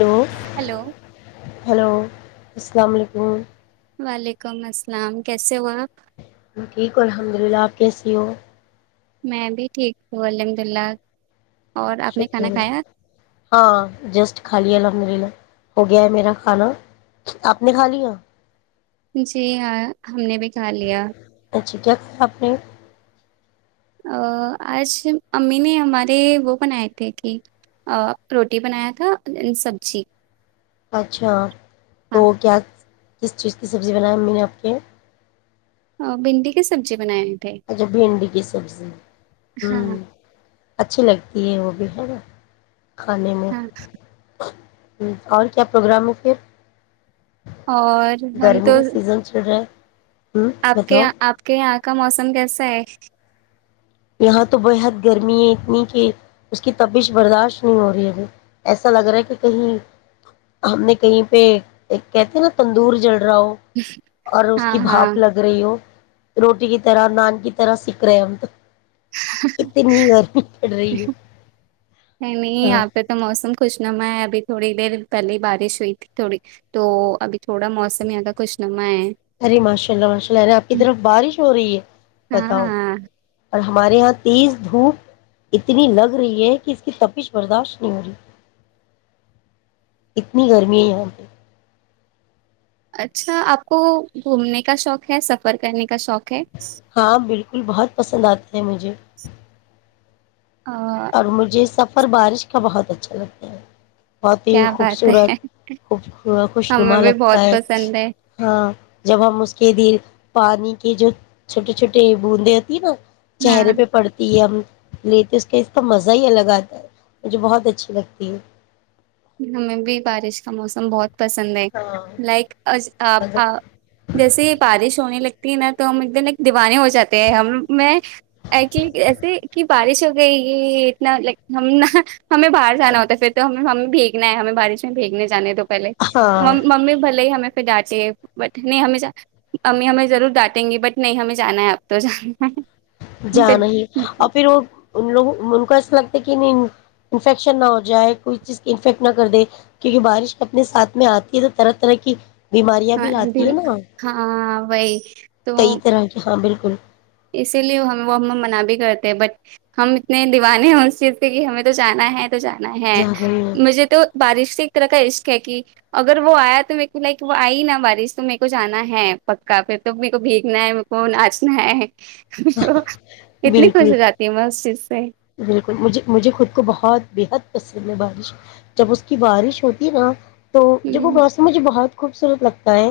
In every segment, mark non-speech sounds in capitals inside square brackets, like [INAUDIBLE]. hello hello hello [INAUDIBLE] [INAUDIBLE] وعلیکم السلام کیسے ہو آپ ٹھیک الحمد للہ آپ کیسی ہو میں بھی ٹھیک ہوں الحمد للہ اور آپ نے کھانا شری کھایا ہاں جسٹ خال ل مریلا ہو گیا ہے میرا کھانا آپ نے کھا لیا [INAUDIBLE] جی ہاں ہم نے بھی کھا لیا ا چ کیاپ نے [INAUDIBLE] آج امی نے ہمارے وہ بنائے تھے کہ روٹی بنایا تھا این سبزی اچھا [INAUDIBLE] ہاں تو کیا [INAUDIBLE] کس چیز کی سبزی بنایا میں نے آپ کے ہ بھنڈی کی سبزی بنائے ہیں اچھا بھنڈی کی سبزی ہوں ہاں [INAUDIBLE] اچھی لگتی ہے وہ بھی ہےیرا [INAUDIBLE] کانے میں ہاں [INAUDIBLE] ہ اور کیا پروگرام ہو پھر [INAUDIBLE] اور ہم گرمی تو کا سیزن چل رہا ہے ہوں آپ کے بتاؤ آپ کے یہاں کا موسم کیسے [INAUDIBLE] یہاں تو بےحد گرمی ہے اتنی کہ اس کی تبیش برداشت نہیں ہو رہی ہے ابھی ایسا لگ رہا ہے کہ کہیں ہم نے کہیں پہ ایک کہتے نا تندور جڑ [UNINTELLIGIBLE] رہا ہو اور اس ہاں کی ہاں بھاپ لگ رہی ہو روٹی کی طرح نان کی طرح سیکھ رہے ہیں ہم تو اتنی گرمی پڑ رہی ہے نہیں نہیں ہاں آاں پہ تو موسم خوش نما ہے ابھی تھوڑی دیر پہلے بارش ہوئی تھی تھوڑی تو ابھی تھوڑا موسماںگر کا خوش نما ہے ارے ماشاء اللہ ماشاء اللہ ارے آپ کی طرف بارش ہو رہی ہے بتاؤ ہاں اور ہمارے یہاں تیز دھوپ اتنی لگ رہی ہے کہ اس کی تپش برداشت نہیں ہو رہی اتنی گرمی ہے یہاں پہ اچھا آپ کو گھومنے کا شوق ہے سفر کرنے کا شوق ہے ہاں بالکل بہت پسند آتا ہے مجھے آ، اور مجھے سب اور بارش کا بہت اچھا لگتا ہے بہت ہی کیا بات ہے خوبصورت خوب خوش ہمیں نما بھی لگتا بہت ہے پسند ہے ہاں جب ہم اس کے دل پانی کہ جو چھوٹی چھوٹے بوندیںتی نا ہاں چہرے پہ پڑتی ہے ہم لی ت اس کے تو مزہ ہی الگ آتا ہے مجھے بہت اچھی لگتی ہے ہمیں بھی بارش کا موسم بہت پسند ہے ہاں لائک آپ جیسے بارش ہو ہونے لگتی ہے ن تو ہم ایک دن ایک دیوانے ہو جاتے ہیں ہم میں ایسے کہ بارش گئی یہ اتنا لائک ہم ن ہمیں باہر جانا ہوتا ہے پھر تو ہم نا ہے ہمیں بارش میں بھییکنے جانے تو پے ہاں ممی بول ہی ہم پ ڈانٹے بٹ نہیں ہمیں امی ہمیں ضرور ڈانٹیں گی بٹ نہیں ہمیں جانا ہے اب تو جانا ہے ج نہیں اور پھر وہ ان لوگ ایسا لگتا ہے کہ انفیکشن نہ ہو جائے کوئی چیز انفیکٹ نہ کر دے کیونکہ بارش اپنے ساتھ میں آتی ہے تو طرح طرح کی بیماریاں بھی لاتی ہے نا ہاں وہی تو کئی طرح کے ہاں بالکل اسکل اسی لیے ہم وہ ہمیں منا بھی کرتے ہیں بٹ ہم اتنے دیوانے ہیں اس چیز پ کہ ہمیں تو جانا ہے جانا ہے جا رہی ہیں مجھے تو بارش سے ایک طرح کا اس کہ کہ اگر وہ آیا تو میرے کو لائک وہ آئی نا بارش تو میرے کو جانا ہے پکا پھر تو میر کو بھیگنا ہے میرے کو ناچنا ہے جی اتنی بالکل خوش ہو جاتی ہوں میں اس چیز سے بالکل مجھے مجھے خود کو بہت بےحد ت میں بارش جب اس کی بارش ہوتی نا تو ہ جب وہ گاؤس مجھے بہت [UNINTELLIGIBLE] خوبصورت لگتا ہے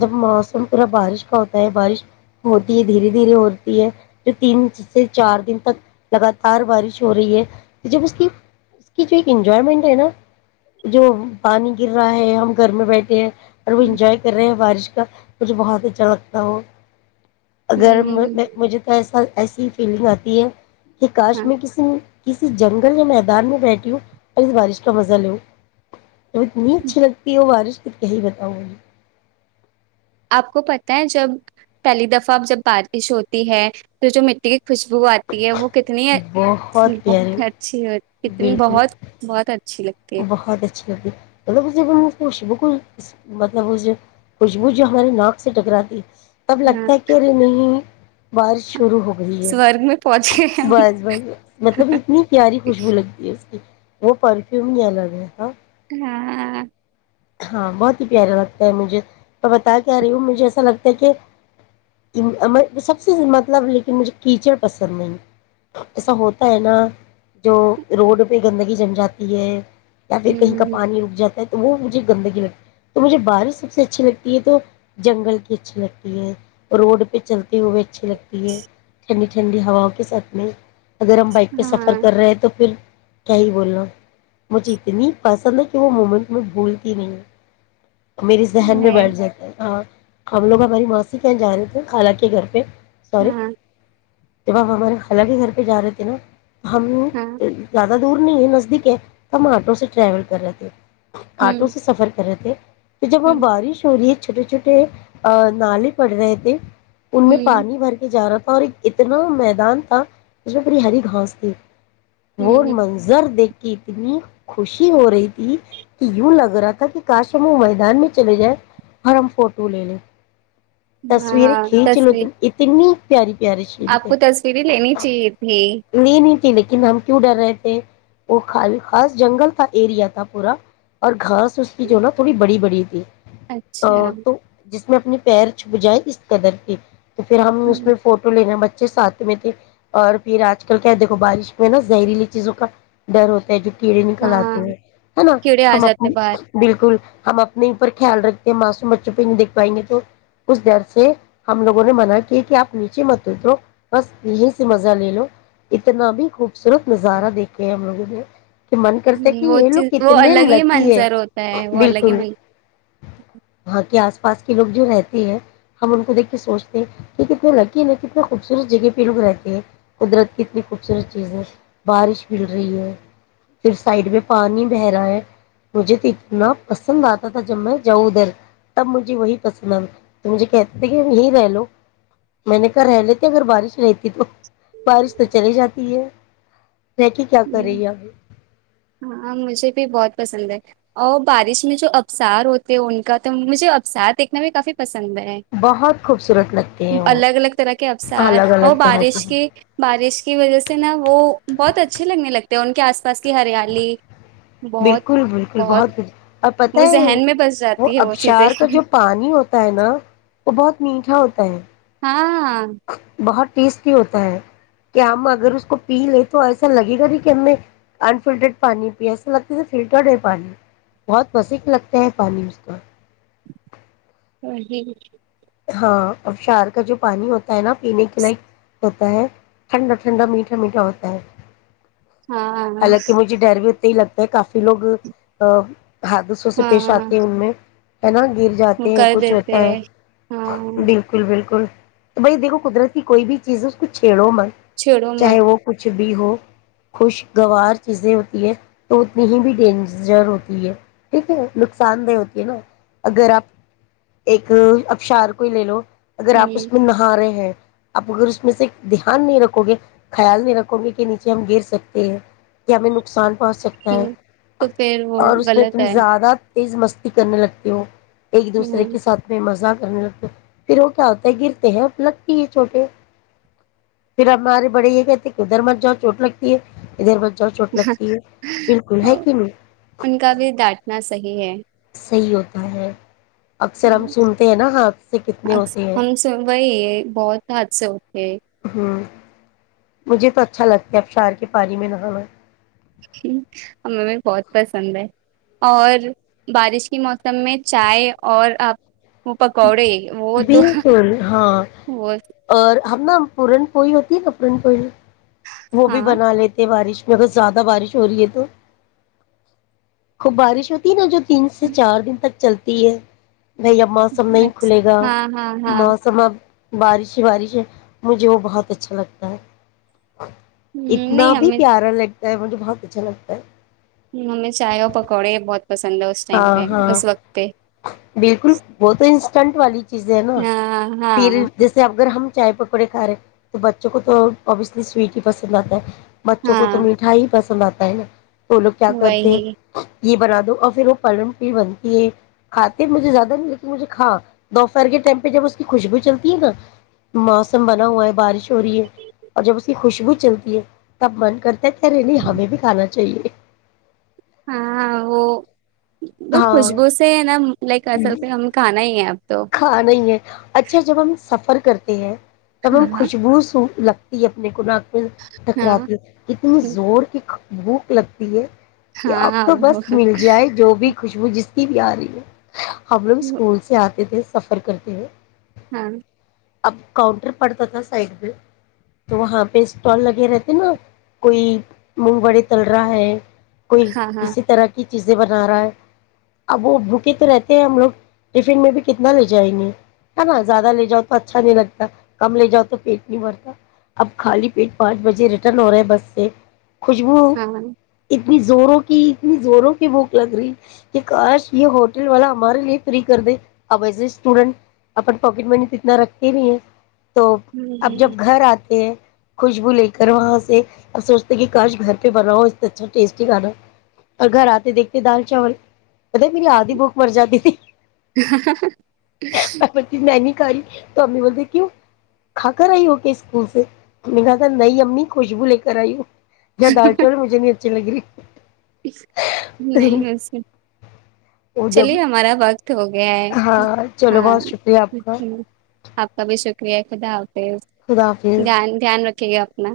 جب موسم پورا بارش کا ہوتا ہے بارش ہوتی ہے دھیرے دھیرے ہوتی ہے جو تین سے چار دن تک [UNINTELLIGIBLE] لگاتار بارش ہو رہی ہے جب اس کی اس کی جو ایک انجوائمنٹ ہے نا جو پانی گر رہا ہے ہم گھر میں بیٹھے ہیں [UNINTELLIGIBLE] اور وہ انجوائے کر رہے ہیں بارش [UNINTELLIGIBLE] کا مجھے بہت اچھا لگتا ہو [UNINTELLIGIBLE] ہ اگر مجھے تو ایسا [UNINTELLIGIBLE] ایسی فیلنگ آتی ہے [UNINTELLIGIBLE] کہ کاش میں ہاں کسی [UNINTELLIGIBLE] کسی جنگل یا میدان میں بیٹ ہوں اور اس بارش کا مزہ لوں [UNINTELLIGIBLE] تو اتنی اچھی لگتی ہے وہ وارش [UNINTELLIGIBLE] یہی بتاؤں گی [UNINTELLIGIBLE] آپ کو پتہ ہے جب پہلی دفعہ اب جب بارش ہوتی [UNINTELLIGIBLE] ہے تو جو مٹی کے خوشبو آتی ہے وہ کتنی اچھی بہت پیاری ہو کتنی بالکل بہت بہت [UNINTELLIGIBLE] ہے بہت اچھی لگتی ملب ب میں خوش بھی کوئی مطلب اس جو خوشبو جو ہماری ناک سے ٹکراتی ہے اب ہاں لگتا ہے کہے نہیں بارش شرو ہو گئی ہے سورگ میں پہنچے ہم بس بس بس مطلب اتنی پیاری خوشبو لگتی ہے اس کی وہ پر [UNINTELLIGIBLE] فیوں نہیںلگ گ ہے ہاں [UNINTELLIGIBLE] ہاں ہاں بہت ہی پیارا لگتا ہے مجھے میں بتا کے آ رہی ہوں مجھے ایسا لگتا ہے کہ سب سے مطلب لیکن مجھے کیچڑ پسند نہیں ایسا ہوتا ہے نا جو روڈ پہ گندگی جم جاتی ہے یا پھر کہیں کا ہ پانی اگ جاتا ہے وہ مجھے گندگی لگتی ہے تو مجھے بارش سب سے اچھی لگتی ہے تو جنگل کی اچھی لگتی ہے روڈ پہ چلتا وہ بھی اچھی لگتی ہے ٹھنڈ ٹھنڈی ہواؤں کے ساتھ میں اگر ہم بائک پہ سفر ہاں کر رہے ہیں تو پھر کیا ہی بول رہ مجھے اتنی پسند ہے کہ وہ مومنٹ میں بھول تین [UNINTELLIGIBLE] میرری ذہن میں بیٹھ جاتا ہے ہاں ہم لوگ ہماری ماںسی کہاں جانے تھے خالا کے گھر پہ ہاں ج ب آپ ہمارے خال کے گھر پہ جا رہے تھے نا ہم ہاں [UNINTELLIGIBLE] ز دور نہیں ہے نزدیک ہے ہم آٹو سے ٹریول کر رہے تھ ہ آٹو سے سفر کرتے تو جب ہ بارش ہو رہی ہے چھوٹے چھوٹے نالے پڑ رہے تھے ان میں ہ پانی بھر کے جا رہا تھا اور ایک اتنا میدان تھا جس میں پوری ہری گھاس تھی وہ ہ منظر دیکھ کے کہ اتنی خوشی ہو رہی تھی کہ یوں لگ رہا تھا کہ کاش م دان میں چلے جائے اور ہم فوٹو لے لیں تصویر ہاں کھیچلو ت تصویر اتنی پیاری پیاری سین آپ تھے کو تصویریں لینی چاہیے تھی لی نہیں لیکن ہم کیوں ڈر رہے تھے وہ خاص جنگل کا ایریا تھا پورا اور گھاس اس کی جو نا تھوڑی بڑی بڑی رتی اچھا اس میں اپنی پیر چھپ جائائے اس قدر کے تو پھر ہم ہاں اس میں فوٹو لینےا بچے اچھے ساتھ میں تھے اور پھر آج کل کیا دیکھو بارش میں نا زہریلی چیزوں کا ڈر ہوتا ہے جو کیڑے نکل آتے ہاں ہیں ہے نا کیڑے آ ہم اپ جاتے باہر بالکل [UNINTELLIGIBLE] اپنے اپر خیال رکھتے ہیں مسوم چپے دھ پائیں گے تو اس ڈر سے ہم لوگوں نے منع کیا کہ آپ نیچے مت اترو بس یہی سے مزہ لے لو اتنا بھی خوبصورت نظارہ دیکھے ہم لوگوں نے کہ من کرتا کہ ہوں، وہ یہ لوگ چیز وہ کتنے الگ ہی لکی ہے منظر ہوتا ہے وہ الگ ہی بالکل وہاں کے آس پاس کے لوگ جو رہتے ہیں ہم ان کو دیک کے سوچتے ہیں کہ کتنے لکیین کتنے خوبصورت جگہ پہ لوگ رہتے ہیں قدرت کی اتنی خوبصورت چیز ہے بارش مل رہی ہے پھر سائڈ میں پانی بہ رہا ہے مجھے تو اتنا پسند آتا جب میں جاؤں ادھر تب مجھے وہی پسند آ تو مجھے کہتے تھے کہ یہیں رہ لو میں نے کہ رہ لیتے اگر بارش رہتی تو بارش تو چلی جاتی ہے رہ کے کیا ہ کرے گی ابھی ہاں مجھے بھی بہت پسند ہے اور بارش میں جو ابسار ہوتے ان کا تو مجھے ابسار دیکھنا بھی کافی پسند بہت خوبصورت لگتے ہیں وہ الگ الگ طرح کے اسار الگ اور الگ طرح بارش کے بارش کی وجہ سے نا وہ بہت اچا لگتے ہیں ان کے آس پاس کی ہریالی بہت بالکل بالکل بہت کچھ ا پت وہ ہے ذہن میں بس وہ جاتی ہے چیزیں ابشار کا جو پانی ہوتا ہے نا وہ بہت میٹھا ہوتا ہے ہاں بہت ٹیسٹی ہوتا ہے کہ ہم اگر اس کو پی لے تو ایسا لگے گا نہیں کہ ہم نے انفلٹرڈ پانی پی ایسا لگتا فلٹرڈ ہے پانی بہت بسییک لگتا ہے پانی اس کا ا ج ہاں اشار کا جو پانی ہوتا ہے نا پینے کے لائ ہوتا ہے ٹھنڈا ٹھنڈا میٹھا میٹھا ہوتا ہے ہاں حالانکہ مجھے ڈر بھی ہو ہی لگتا ہے کافی لوگ ا حادثوں سے پیش آتی ہے ان میں ہے نا گر ہمم جاتے ہیں کچھ کردتے ہوتا ہے ہاں بالکل بھی بالکل تو بھائی دھکو قدرت کی کوئی بھی چیز ہے اس کو چھیڑو مت چھوڑو چاہے مت وہ کچھ بھی ہو خوشگوار چیزیں ہوتی ہے تو اتنی ہی بھی ڈینجر ہوتی ہے ٹھیک ہے نقصان دہ ہوتی ہے نا اگر آپ ایک ابشار کو کوئی لے لو اگر ہ آپ اس میں نہا رہے ہیں آپ اگر اس میں سے دھیان نہیں رکھو گے خیال نہیں رکھو گے کہ نیچے ہم گھیر سکتے ہیں کہ ہمیں نقصان پہنچ سکتے ہیں ہ تو پھر وہ اور اس میں غلط تم ہے زیادہ تیز مستی کرنے لگتے ہو ایک دوسرے کے ساتھ میں مذاق [INAUDIBLE] پھر وہ کیا ہوتا ہے گرتے ہیں لگتی ہے چھوٹے پھر ہم ہمارے بڑے یہ کہتے کہ ادھر مت جاؤ چوٹ لگتی ہے ادھر مت چوٹ لگتی ہے بالکل ہ ہے کہ نہیں ان کا بھی ڈانٹنا صحیح ہے صحیح ہوتا ہے اکثر ہم سنتے ہیں نا ہاتھ سے کتنے ہاں، ہوتے ہیں ہم سے وہی بہت حادثے ہو ہممم مجھے تو اچھا لگتا ہے ابشار کے پانیاری میں نہانا ہمیں بہت پسند ہے اور بارش کے موسم میں چائے اور آپ پکؤڈے وہ تو بالکل ہاں اور ہم نہ پورن پولی ہوتی ہے ن پورن پولی وہ بھی ہاں بنا لیتے ہیں بارش میں مگر زیادہ بارش ہو رہی ہے تو خوب بارش ہوتی نا جو تین سے چار دن تک چلتے تین بھائی اب موسم نہیں کھلے گا اچھا ہاں ہاں ہاں موسم اب بارش ہی بارش ہے مجھے وہ بہت اچھا لگتا ہے اتنا نہیں بھی ہمیں پیارا لگتا مجھے بہت اچھا لگتا ہے ہممم ہمیں چائے اور پکوڑے بہت پسند ہے اس ٹائم ہاں پہ ہاں اس وقت پہ بالکل بہت چنٹ والی چیزیں ہے نا ہاں ہاں پھر جیسے اگر ہم چائے پکوڑے کھا رہے ہیں تو بچوں کو تو ابویسلی سویٹ ہی پسند آتا ہے بچوں کو تو ہاں مٹھائی ہی پسند آتی ت نا [UNINTELLIGIBLE] وہ لوگ کیا کرتے وہی یہ بنا دو اور پھر وہ پن پ بنتی ہے کھاتے مجھے زیادہ نہیں لیکن مجھے کھا دوپہر کے ٹائم پہ جب اس کی خوشبو چلتی ہے نا موسم بنا ہوا ہے بارش ہو رہی ہے اور جب اس کی خوشبو چلتی ہے تب من کرتے تھ اے نہیں ہمیں بھی کانا چاہے ہاں وہو وہ ہاں خوشبو سے نا لائک ایصل تو ہم کھانا ہی ہے اپ کھا نہیں ہے اچھا جب ہم سفر کرتی ہیں تب ہاں ہاں خوشبو ہ [UNINTELLIGIBLE] لگتی ہے اپنے کو نہ ہاں ٹکراتی کتنی زور کی بھوک لگتی ہے اب ہاں تو بس وہ- مل جائے جو بھی خوشبو جس کی بھی آ رہی ہے ہم لوگ اسکول سے آتے تے تھ سفر کرتے ہوئے ہاں اب کاؤنٹر پڑتا تھا سائڈ میں تو وہاں پہ اسٹال لگے رہتے نا کوئی مونگ بڑے تل رہا ہے کوئی ہاں ہاں کسی طرح کی چیزیں بنا رہا ہے اب وہ بھوکے تو رہتے ہیں ہم لوگ ٹفن میں بھی کتنا لے جائیں گے ہے نا زیادہ لے جاؤ تو اچھا نہیں لگتا کم لے جاؤ تو پیٹ نہیں بھرتا اب خالی پیٹ پانچ بجے ریٹرن ہو رہا ہے بس سے خوشبو ہاں اتنی زوروں کی اتنی زوروں کی بھوک لگ رہی کہ کاش یہ ہوٹل والا ہمارے لیے فری کر دے اب ایز اے اسٹوڈنٹ اپن پاکٹ منی تو اتنا رکھتے نہیں ہے تو اب جب گھر آتے ہیں خوشبو لے کر وہاں سے اب سوچتے کہ کاش گھر پہ بناؤ اس اچھا ٹیسٹی کھانا اور گھر آتے دیکھتے دال چاول بت میری آدھی بھوک مر جاتی تھی بولتی میں نہیں [UNINTELLIGIBLE] تو امی بولتے کیوں کھا کر آئی ہو کے اسکول سے نے کہا تھا نہیں امی خوشبو لے کر آئی ہو یا دال چوول مجھے نہیں اچھی لگ رہی نہیں وسے وہ جب چلیے ہمارا باغ ہو گیا ہے ہاں چلو ہاں بہت شکریہ آپ کا آپ کا بھی شکر چلیے خدا حافظ خدا حافظ دھیان رکھ خیال رکھیے اپنا